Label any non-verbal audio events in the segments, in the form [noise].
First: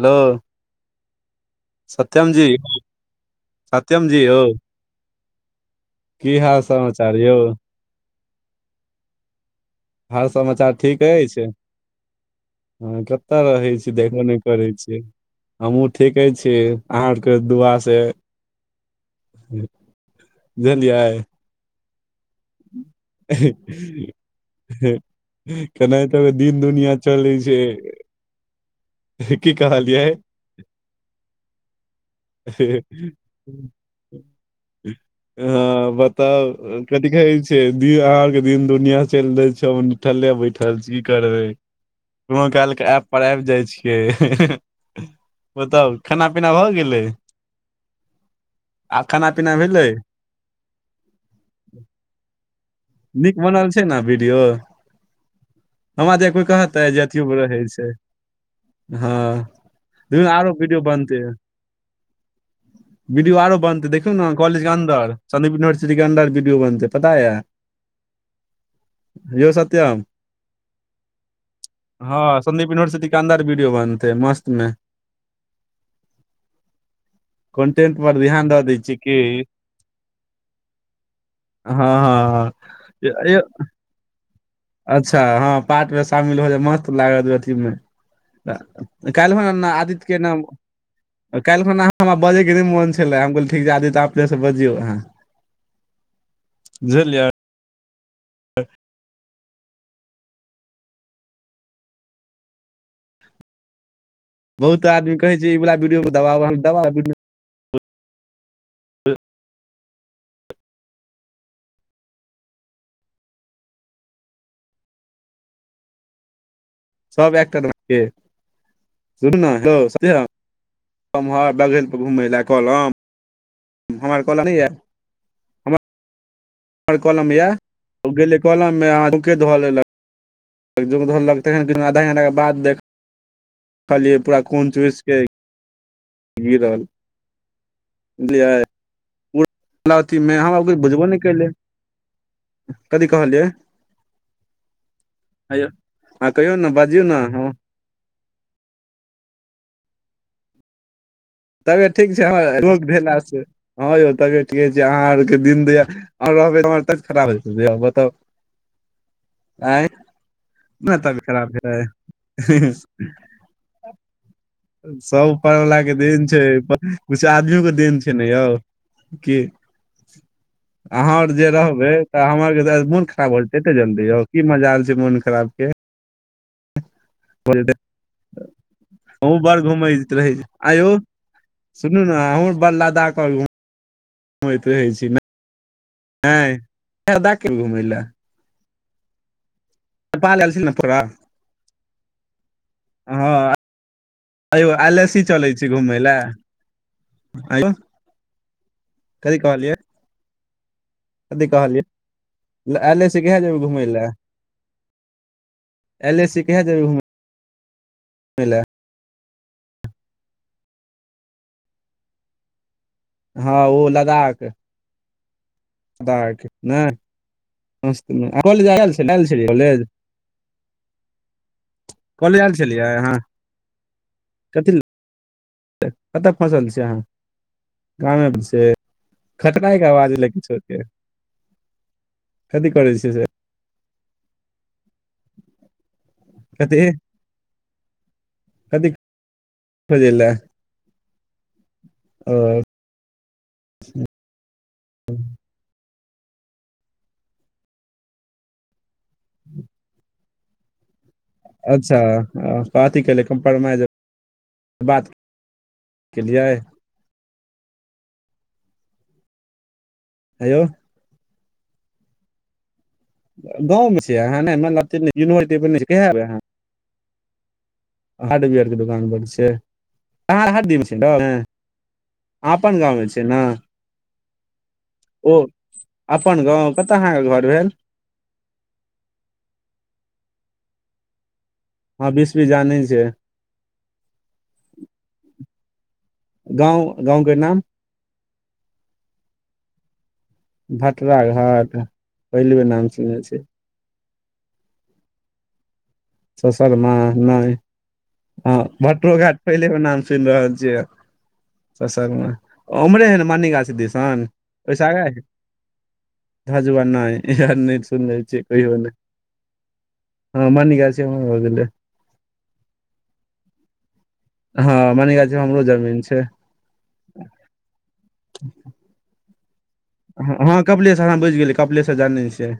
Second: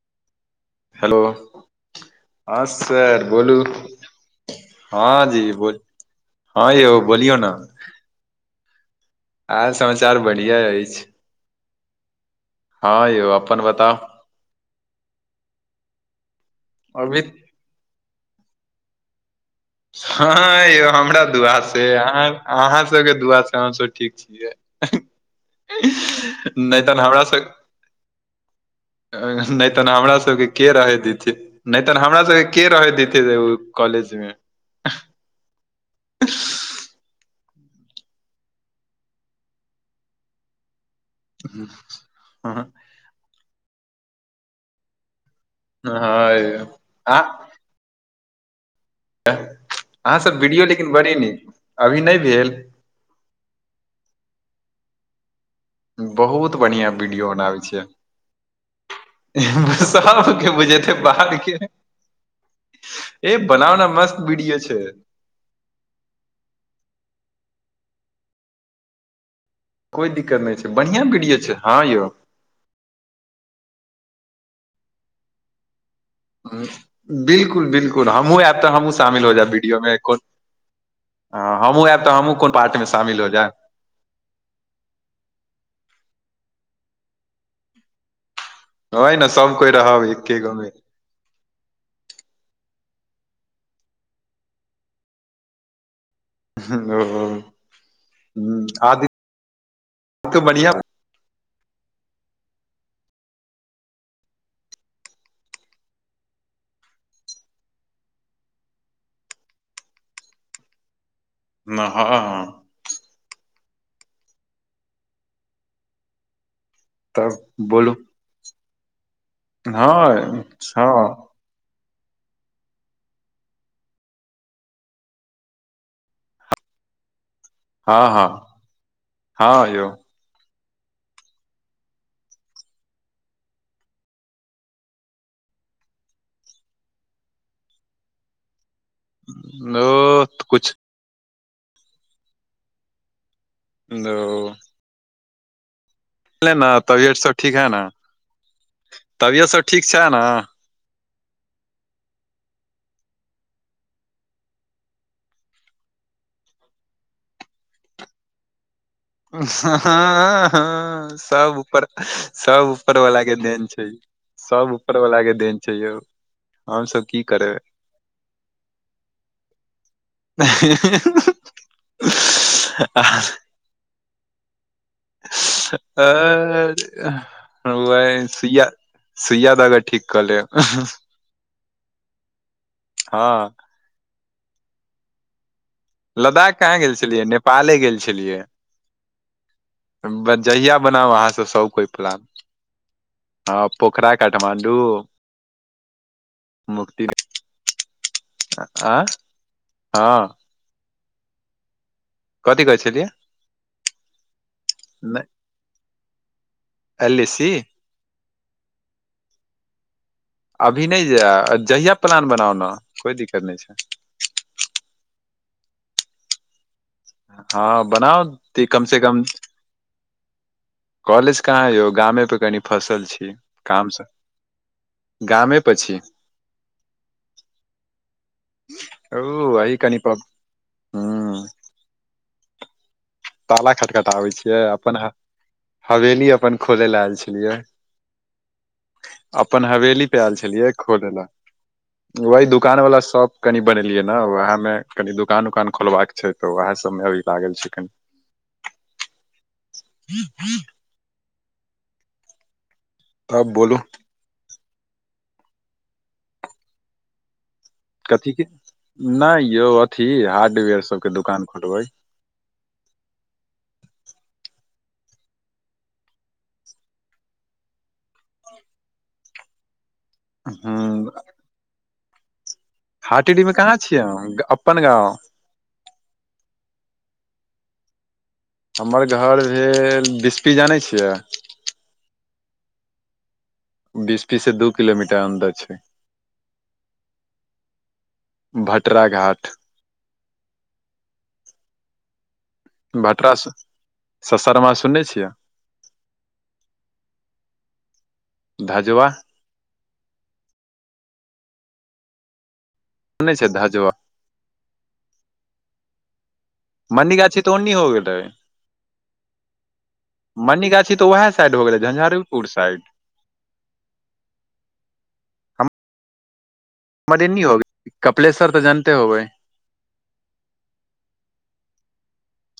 Hello hello Satyam ji हँ sir बोलू सत्यम जी यौ [inaudible] हँ जी बो की हाल हँ यौ समाचार बोलियौ न [unintelligible] हाल समाचार अछि ठीक एछै [inaudible] हऽ हँ यौ कत अपन रहै छी बताउ देखो करै छै हम हुँ ठीके छी अहाँ आर अभी कऽ दुआ से [unintelligible] हऽ हऽ यौ बुझलियै हमरा दुआ से आहाॅं अहाँ सब केँ दुआ से हम सभ ठीक छियै। केनाहितो कऽ [unintelligible] दिन नै दुनिया तऽ हमरा चलै सभ छै की [inaudible] नै तऽ कहलियै हमरा सब - केँ रहै देथै नै तऽ हमरा सब केँ रहे देथै ओइ कॉलेज में हँ बताउ कथी कहै छै [unintelligible] क दिन दुनिया चैल दै छौन। निठल्ले बैठल छी की करबे [inaudible] कोनो हँ काल केँ ऐप पर आइब जाइ छियै [unintelligible] यौ बतौअ खाना पीना भऽ गेलै। अहाँ आ खाना पीना भेलै अहाँ सभ वीडियो लेकिन बड़ी नीक अभी नै भेल। नीक बनल छै न वीडियो। हमरा दिया कोइ बहुत कहतै बढ़िया जे अथियो वीडियो में रहै बनाबै छियै छै। हऽ देखियो सबके आरो वीडियो बुझेतै बनतै बाहर के वीडियो ए आरो बनाउ ने बनतै देखियौ मस्त न वीडियो कॉलेज कऽ छै अन्दर सन्दीप यूनिवर्सिटी कऽ अन्दर विडियो बनतै पता यऽ [inaudible] यहो सब कोई दिक्कत नै छै बढ़ियां वीडियो छै हऽ यौ। सदीप यूनिवर्सिटीक अंदर वीडियो बनतै मस्त में बिल्कुल कॉन्टेंट बिल्कुल पर हमहुँ ध्यान ऐब दऽ दै तऽ हमहुँ छियै की शामिल हो जायब वीडियो में। हँ हमहुँ ऐब तऽ हमहूँ कोन पार्ट में शामिल हो हँ जैम अच्छा हँ पार्ट में शामिल हो जाब मस्त लागत अथी में। ओहि ने काइल सब [unintelligible] कोइ आदित्य रहब केँ न एके गो मे काइल खुना हमरा बजै केँ नै मन छलै हम कहलिय ठीक छै आदित तऽ अपने स बजियौ अहाँ। [inaudible] बुझलियै [unintelligible] बहुत आदमी कहै छै ई बला विडियो कऽ [unintelligible] [unintelligible] न हाँ सब तब वहाए बोलू करलकै [unintelligible] कलम हँ हँ हमर कलम नहि या हमर कलम या हँ हँ गेलै कलम मे आ जोंके धऽ हँ यौ लेलक जोंक धलेलक तेहेन की आधा घंटा के बाद देख खलियै पूरा खुन चूइस के गिरल बुझलियै ओ मुदा अथिमे हम कुछ आब बुझबो नहि कैलियै कथि कहलियै। हेलो हँ कहियौ न ने बाजियौ तबियत सब ने ठीक हा न तबियत सब ठीक छै ना तबियत ठीक छै हमर रोग भेला से हाँ यौ तबीयत ठीके छैय अहाँ आरके दिन दया रहबै त हमर तबीयत खराब हेतै बताउ [inaudible] आँय अपने हँ-ह-हाँ तबियत खराब सब उपर हेतै सब ऊपर वला के देन छैय सब उपर वला के देन छै। हमसभ की किछु करबै आदमियो के देन छै ने यौ की हें-ही अहाँ आओर जे रहबे तऽ हमर जे मोन खराब भ जेतै एते जल्दी यौ की मजाल छै मन खराबके ऐ-अ-ऐ वहीं सुइया अहूँ सुइया बड़ दऽ क ठीक घुमैत कऽ रहै छी लेब आँय यौ सुनू ने हमहूँ बड़ लदाख हँ घुमैत रहै छियै न लदाख कहाँ गेल छलियै लद्दाख किया नेपाले घुमय गेल लए छलियै नेपाल आयल छी ने जहिया थोड़ा बनाउ अहाँ सब सब कोय प्लान हँ हाँ पोखरा काठमाण्डू आयल सी मुक्ति- ऐंयौ ऐं-अ-हाँ कथी कहलियै छलियै आयले छी कहिया जेबै घूमैलय अयले छी कहिया जेबै घूम अयलसी कै ला अभी नहि जायब जहिया प्लान बनाउ ने कोइ दिक्कत नहि हाँ छै ओ लदाख लदाख नहि हँ अस त बनाउ नहि कॉलेज कम ऐल से छलियै कम ऐल छलियै कॉलेज कॉलेज कहाँ यौ गामे पर कॉलेज आयल कनि छलियै फँसल अहाँ छी कामसँ कथी लए गामे कतऽ फँसल छियै अहाँ गामे मे छी से ओ अही खटनाइ के कनि आवाज प लगै छैय से ह कथी करय छियै से ताला खटखटाबै छियै अपन हवे-हवेली अपन कथी खोजै लय आयल छलियै कथी अपन हवेली खोजै पे लए आयल छलियै खोले लय ओ वहि दुकान वाला शॉ- कनि बनेलियै ने वैह मे कनि दुकान उकान खोलबाक छैय तऽ वैह सबमे अभी लागल छियै कनि [inaudible] [unintelligible] अच्छा कथी केे ले तब बोलू कम्प्रमाइज बात [inaudible] केलियै कथी केँ नै यौ अथी हेयौ हार्डवेयर सब केँ दोकान खोलबै गाँव मे छियै [unintelligible] -कहिया एबै अहाँ हार्डवेयर के दोकान खोलै छियै [unintelligible] दिन छियै ने रौ ह नहि अहाँ अपन गाँव में छियै न हाटीडी मे कहाँ छियै अहाँ? अपन गाँव [inaudible] ओ अपन गाँव कतऽ अहाँ कऽ घर भेल हमर घर भेल बिस्फी जानै छियै हऽ बीस्फी जानै छियै बिस्फी से दू किलोमीटर अन्दर छैय [inaudible] गाँव गाँवके नाम भटरा घाट भटरा घाट पहिल बेर नाम सुनने भटरा छी स [inaudible] ससरमा सुनने छियै ससरमा नै [inaudible] हऽ धजवा भटरो घाट पहिले बेर नाम सुन रहल छियै [inaudible] ससरमा उम्हरे हय न सुनै छै मणिगाछी धजवा दिसन ओइस आगाँ हय धाजबानै मन्नी गाछी है ऐ तऽ नै ओन्नी हो गेलै सुनने छियो कहियो नै [inaudible] हँ मन्नी मानिगाछी गाछी तऽ उहै साइड हो गेलै झंझारीपुर साइड हँ मानिगाछी म हमरो जमीन छै [unintelligible] कपिलेश्वर तऽ जानते होबे हऽ हऽ कपिलेश्वर हऽ बुझि गेलियै कपिलेशर जानने छियै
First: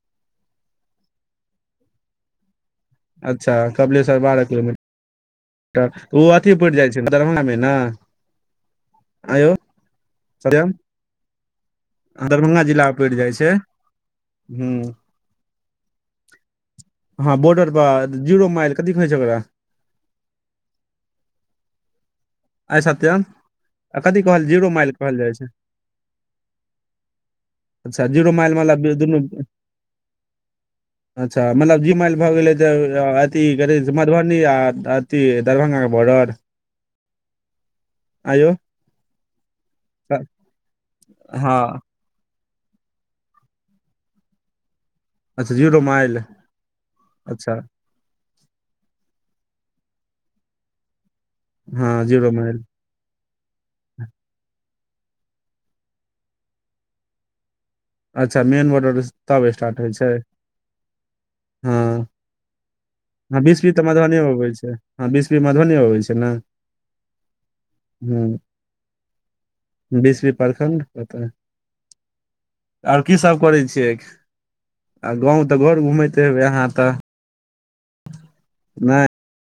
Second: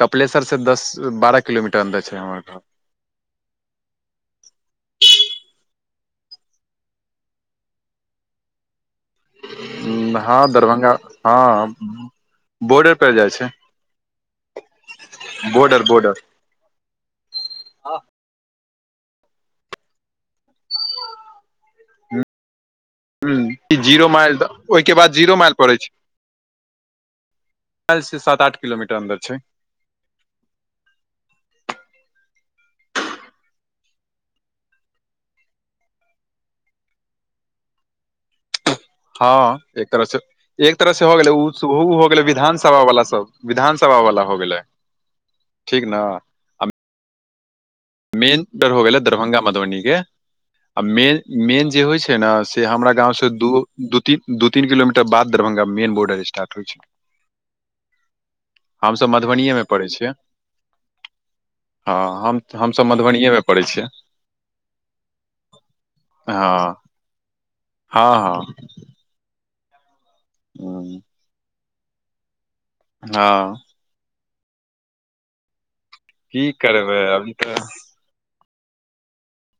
कपलेशर से दस बारह किलोमीटर अन्दर छैय हमर घर अच्छ कपलेशर बारह किलोमीटर तऽ ओ अथी पैड़ जाय छैय दरभंगा में ने [inaudible] आंय यौ हँ दरभंगा हँ दरभंगा जिला बोर्डर मे पैड़ पड़ि जाय जाइ छैय छै ह बोर्डर बोर्डर हँ बोर्डर बाद जीरो माइल कथि कहै छैय ओकरा आइ सत्यम बॉर्डर आ जीरो कथि माइल कहल जीरो माइल ओहिके बाद कहल जाइ जीरो छैय माइल पड़ै छै माइल अच्छा से जीरो सात मइल आठ मला किलोमीटर दुनु अन्दर [inaudible] छै अच्छा मतलब जीमाइल भऽ गेलै तऽ अथी करै स मधुबनी आ ती है दरभंगा कऽ बॉर्डर आयौ हँ एक तरह से एक तरह से हो गेलै [unintelligible] हँ हो गेलै विधान सभा वाला तब विधानसभा वाला हो गेलै अच्छा ठीक ने जीरोमाइल [inaudible] अच्छा मेन टेर हो गेलै दरभंगा मधुबनी केँ आ मेन मेन जे हँ होइ छै जीरो न माइल से हमरा गाँव स दु दू तीन दू तीन किलोमीटर बाद दरभंगा मेन बोर्डर स्टार्ट होइ छै अच्छा मेन [inaudible] हम बॉर्डर सभ मधुबनी तब ये में स्टार्ट पड़ै होइ छियै छै [inaudible] हऽ हम हम सब मधुबनी हऽ विस्फी तऽ मधुबनी ए अबै छै हऽ विस्फी मधुबनी अबै छै न हऽ हऽ [inaudible] बिस्फी प्रखंड हम्म, पता और की सब हँ करे छियै [inaudible] आ गाँव तऽ घर घूमे की करबै अभी तऽ नए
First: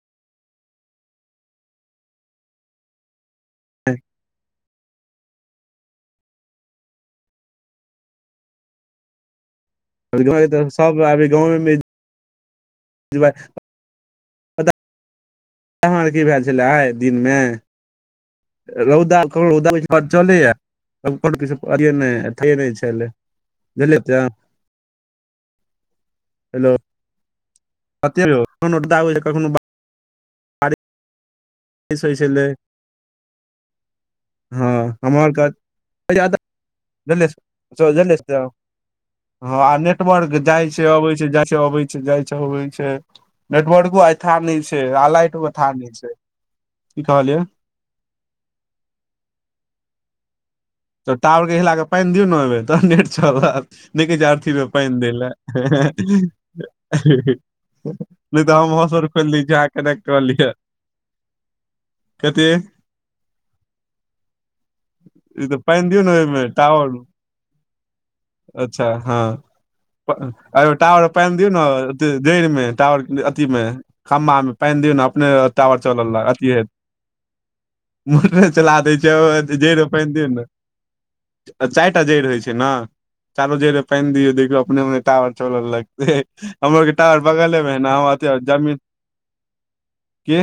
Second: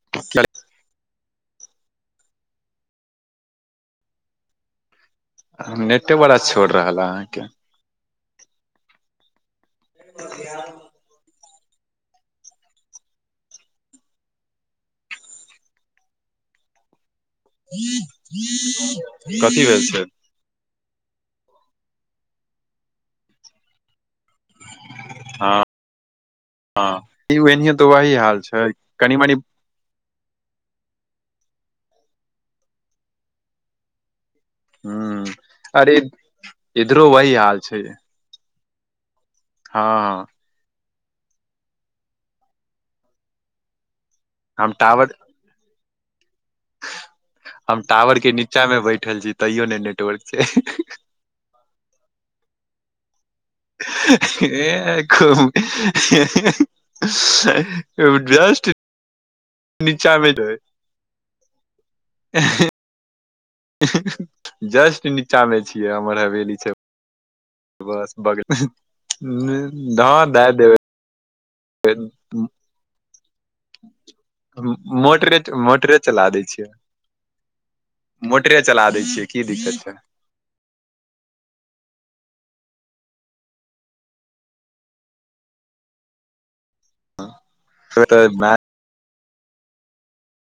[inaudible] हे [inaudible] ह नेटे बरा छोड़ रहल अहाँके हमरा [inaudible] तरफ सब गाँव मे [inaudible] ऐम्हर की भेल छले आइ दिन में रौदा [inaudible] खूब कथी रौदा भेल [inaudible] छै बात चलैया [inaudible] हँ हेलो हँ यो एनहू तऽ वही कते हाल यौ छै कखनो रौदा होइ कनि छै मनी कखनो किस सब छलै ह अरे [inaudible] इधरो वही हाल छै हँ आ नेटवर्क जाइ छै अबै छै जाय छै अबै छै जाय छै अबै छै नेटवर्को आइ आथ नय हम छै आ टावर लाइट थाह नय छै की कहलियै हम टावर के नीचा में बैठल छी तैयो ने नेटवर्क छै तऽ टावर के हिलाके पाइन दिय ने ओय में तहन ने नेट चलत नय कह आरथी मे पाइन ए, द ल खूब नय जस्ट तऽह खोल दै छी अहाँ कनेक्ट कऽ नीचा मे कलिय कथि जस्ट नीचा ई में तऽ पानि छियै दियौ ने हमर ओहिमे हवेली छैय‌ टावर बस बगले अच्छा हँ में ह धाँ दए अ टावर पानि दियौ ने देब जड़ि मे टावर अथी में खमा में पानि दियऔ ने अपने मोटरे टावर मोटरे चलल लाग चला दै अथी हे छियै मोटरे चला दै छै जैड़ मे पइन दिऔ नऽ चाइर टा जेड़ होैत छै न चारो जेड़ पाइन दियै देखियऔ अपने अपने टावर चल लगतै हमरो टाबर बगले में है न छै ओ अथी तऽ जमीन की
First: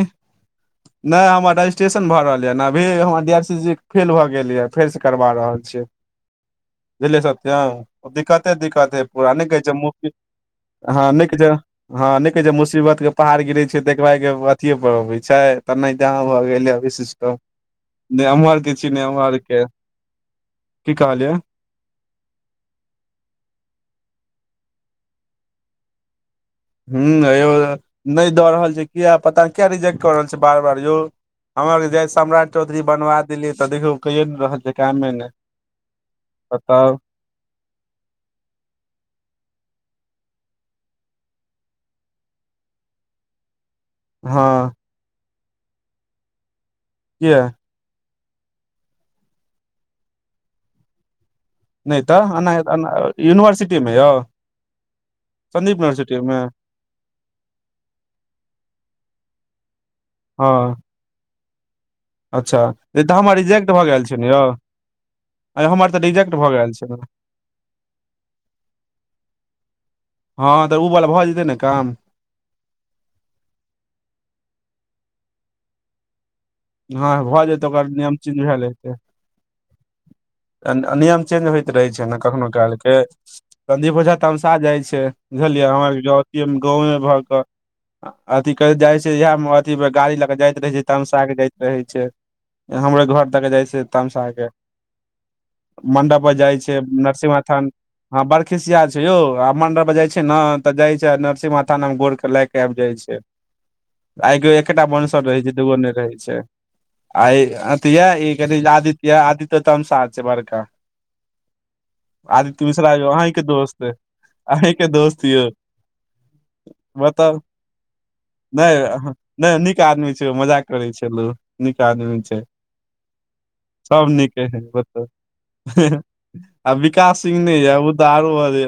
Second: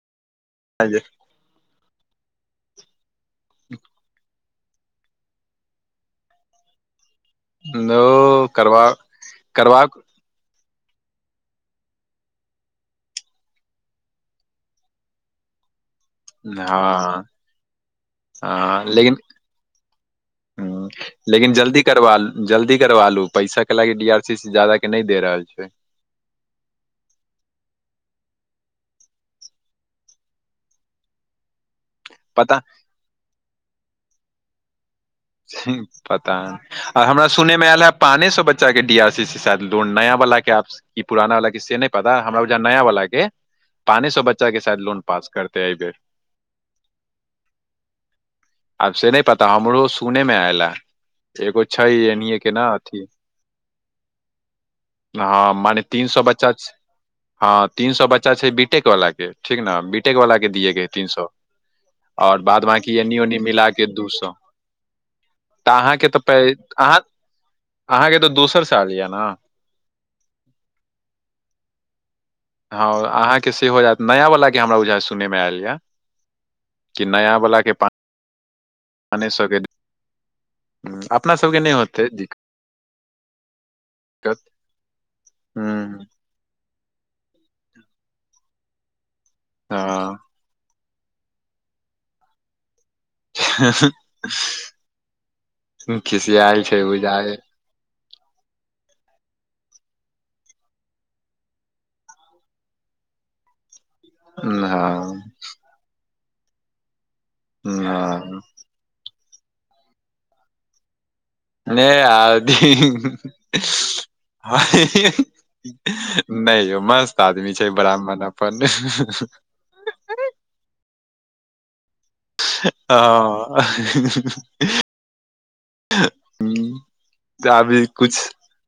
नय हमर रजिस्ट्रेशन भऽ रहल यऽ अभी हमर D R C C fail भऽ गेल यऽ फेरसँ करबा रहल छियै [unintelligible] ओ दिक्कते करबा दिक्कते पूरा नय कह छै करबा ह नय छै हँ नय कहै छै मुसीबत के पहाड़ गिरै छै तऽ एकबागऽ अथिए पर अबै छै तैना हिते अहाँ भऽ गेल अभी हँ [unintelligible] ने एम्हर के छी ने लेकिन ओम्हर हँ लेकिन जल्दी करवा जल्दी करवा लु पैसा कैला की डी आर सी सी जादा के नय दे रहल छै हूँ हयौ नय दऽ रहल छै किया पता नै किया रिजेक्ट कऽ रहल छै बार बार यौ हमरा जेहिया स सम्राट पता चौधरी बनवा देलियै तऽ देखियौ कइये नै रहल छै कामे नै पता नय आ हमरा सुनैमे आयल हँ पाने सए बच्चा के डी आर सी सी स एत लोन नया बला के कि पुराना वला के से नय पता हमरा बुझैया नया वला के पाने सए बच्चा के हँ शायद लोन पास करते ऐइ बेर किया आब से नय पता हमरो सुने में आयल एय एगो छै नहि तऽ एनीए के एना न एना अथी यूनिवर्सिटी मे यौ हँ संदीप मने तीन यूनिवर्सिटी सौअ मे बच्चा हँ तीन सौअ बच्चा छै बी टेक वला के ठीक ने बी टेक वला के हँ दियए के ऐ तीन सौअ आओर अच्छा बाद बकी नहि तऽ एन्नी हमर ओनी मिला रिजेक्ट भऽ केँ गेल दू छै ने सौ यौ अरे तऽ हमर अहाँके तऽ पै रिजेक्ट भऽ गेल छै ने। अहाँ अहाँकेँ तऽ दोसर साल यऽ नऽ हँ तऽ उ बला भऽ जेतै नऽ काम हँ अहाँकेँ से हो जायत नया वला केँ हमरा बुझाय सुनय मे आयल यऽ कि हँ नया भऽ वाला जेत के ओकर नियम चेंज भैल हेतै पाने सबके तहन नियम अपना चेंज सबके होइत नहि रहै होते छै नऽ दिक्कत कखनो कालकेँ संदीप ओझा तमसा जाइ छै बुझलियै अहाँक हूँ जाउ की हम गाँवे भऽ कऽ अथी करैत जाय छै इहै मऽ अथि मऽ गाड़ी हँ लऽ कऽ जाइत रहे छै तमसा कऽ जाइत रहे छै हमरे घर तक जाइ छै तमसा कऽ मंडप पर जाइ खिसियाल छै बुझाय नरसिम्हा स्थान हँ बड़खिसिया छै यौ आ मंडप पर जाइ छै नऽ तऽ जाइ छै नरसिंह माथा लंग गोर कऽ लैग कऽ आइब जाइ छै। आइग एकेटा हँ वंशर रहै छै दूगो नय रहै छै। आय अथि य ई हँ कथी आदित्य आदितो तमसाह छै बड़का नहि आदी आदित्य मिश्रा यौ अहीकेँ दोस्त अहीकेँ दोस्त यौ नय यौ मस्त बताउ आदमी छै ब्राह्मण अपन निकेँ आदमी छै मजाक करे छलु निक आदमी छै हँ सब नीके हइ बताउ आ विकास सिंह नय यऽ अभी उ तऽ कुछ आरो अरे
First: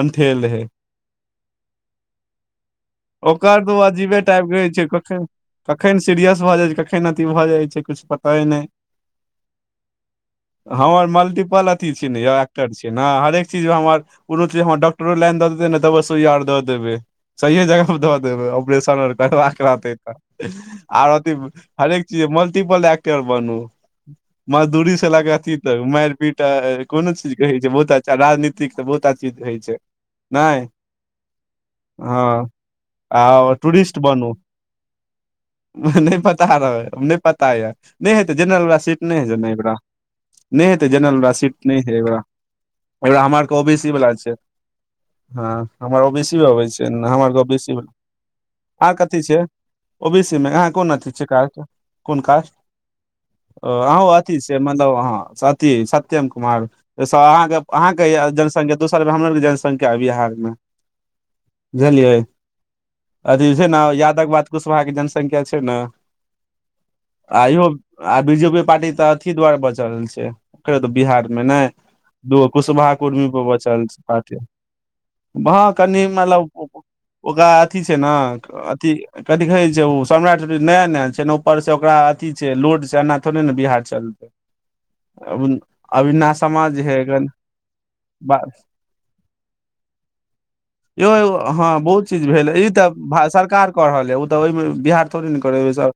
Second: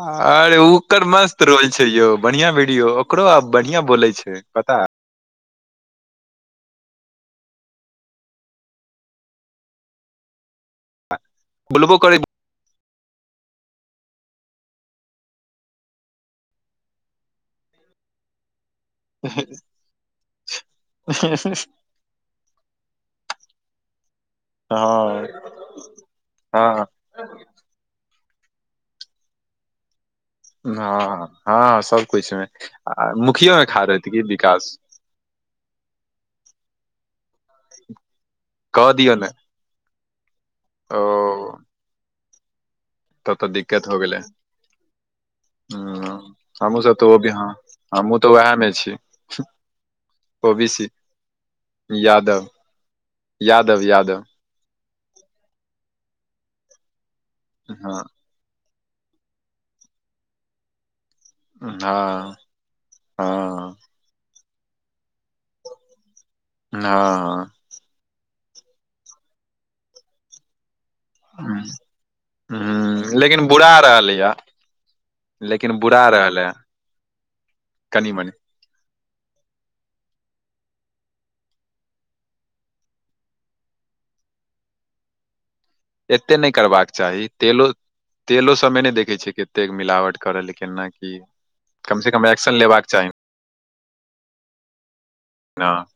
अनठेल अरे है ओकर मस्त रोल छै यौ बढ़िया वीडियो ओकरो आब बढ़िया बोलै छै पता कखैन सीरियस भऽ जाइ छै कखैन अथि भऽ जाइ छै किछ पताए नय हमर मल्टीपल अथी बोलबो छी करै नऽ यौ एक्टर छिये नऽ हरेक चीज म हम अर कोनो चीज हमर डॉक्टरो लाइन द देतै नऽ तैबो सुईया आर दऽ देबै सहिए जगह पर धऽ देबै ऑपरेशन आर करबाक रहतै तऽ आर अथी हरेक चीज मल्टीपल डॉक्टर बनू मजदूरी सँ लऽ हँ कऽ अथि तक माइर पीट आ हँ कोनो चीज कहै छै बहुत अच्छा राजनीतिक कऽ बहुता चीज होइ छै। नहि हँ - हँ सबकछु मे हँ आ मुखियो मे खार होयत की विकास नय पता रहै नय पता यऽ नय हेतै जेनरल वला कह सीट दियौ नय ने हेतै नऽ एय बेरा नय हेतै ओ जेनरल बला सीट नय हेतै एय बेरा एय बेरा तब हमरा आर तऽ केँ ओबी सी दिक्कत हो वला गेलै छै। हँ हमर ओ ह बी सी म अबै हमहुँ छै सब नऽ तऽ भी हमर ओ हँ बी सी हमहुँ तऽ उएह मे अहाँ छी कथी छिये ओबी सी मे ओ बी अहाँ सी कोन अथी छिये कास्ट कोन यादव कास्ट ओ यादव अहूँ यादव अथि छियै मतलब अहाँ अथि सत्यम कुमार तऽ सँ अहाँकेँ हँ आहाँकेँ य जनसंख दो साल हमर आर केँ जनसंख्या यऽ बिहार मे बुझलियै हँ अथी छै हँ नऽ यादव केँ बात कुशवाहा केँ जनसंख्या छै नऽ आ इहो आ बी जेे पी यो पार्टी तऽ अथी दुआरे बचल छै बिहार मे हँ नय दूगो कुशबा ह कुर्मी लेकिन पर बुरा बचल छै रहलै या पार्टी हँ लेकिन कनि बुरा मतलब रहलै ओकरा अथी छै कनि मनि नऽ अथी कथि कहै छै उ सम्राट चौधरी नया - नया छै नऽ ऊपर से ओकरा अथि छै लोड छै एना थोड़े नऽ बिहार चलतै अ अभी ना एते नहि समाज करबाक हे एखन चाही तेलो बार तेलो सबमे नहि देखै छियै कतेक मिलावट करल केना यौ की एगो हँ कम बहुत से कम चीज भेल एक्शन इ लेबाक तऽ चाही भा सर कार कऽ रहल य उ तऽ ओहिमे बिहार थोड़ि नऽ करै ओय ने सँ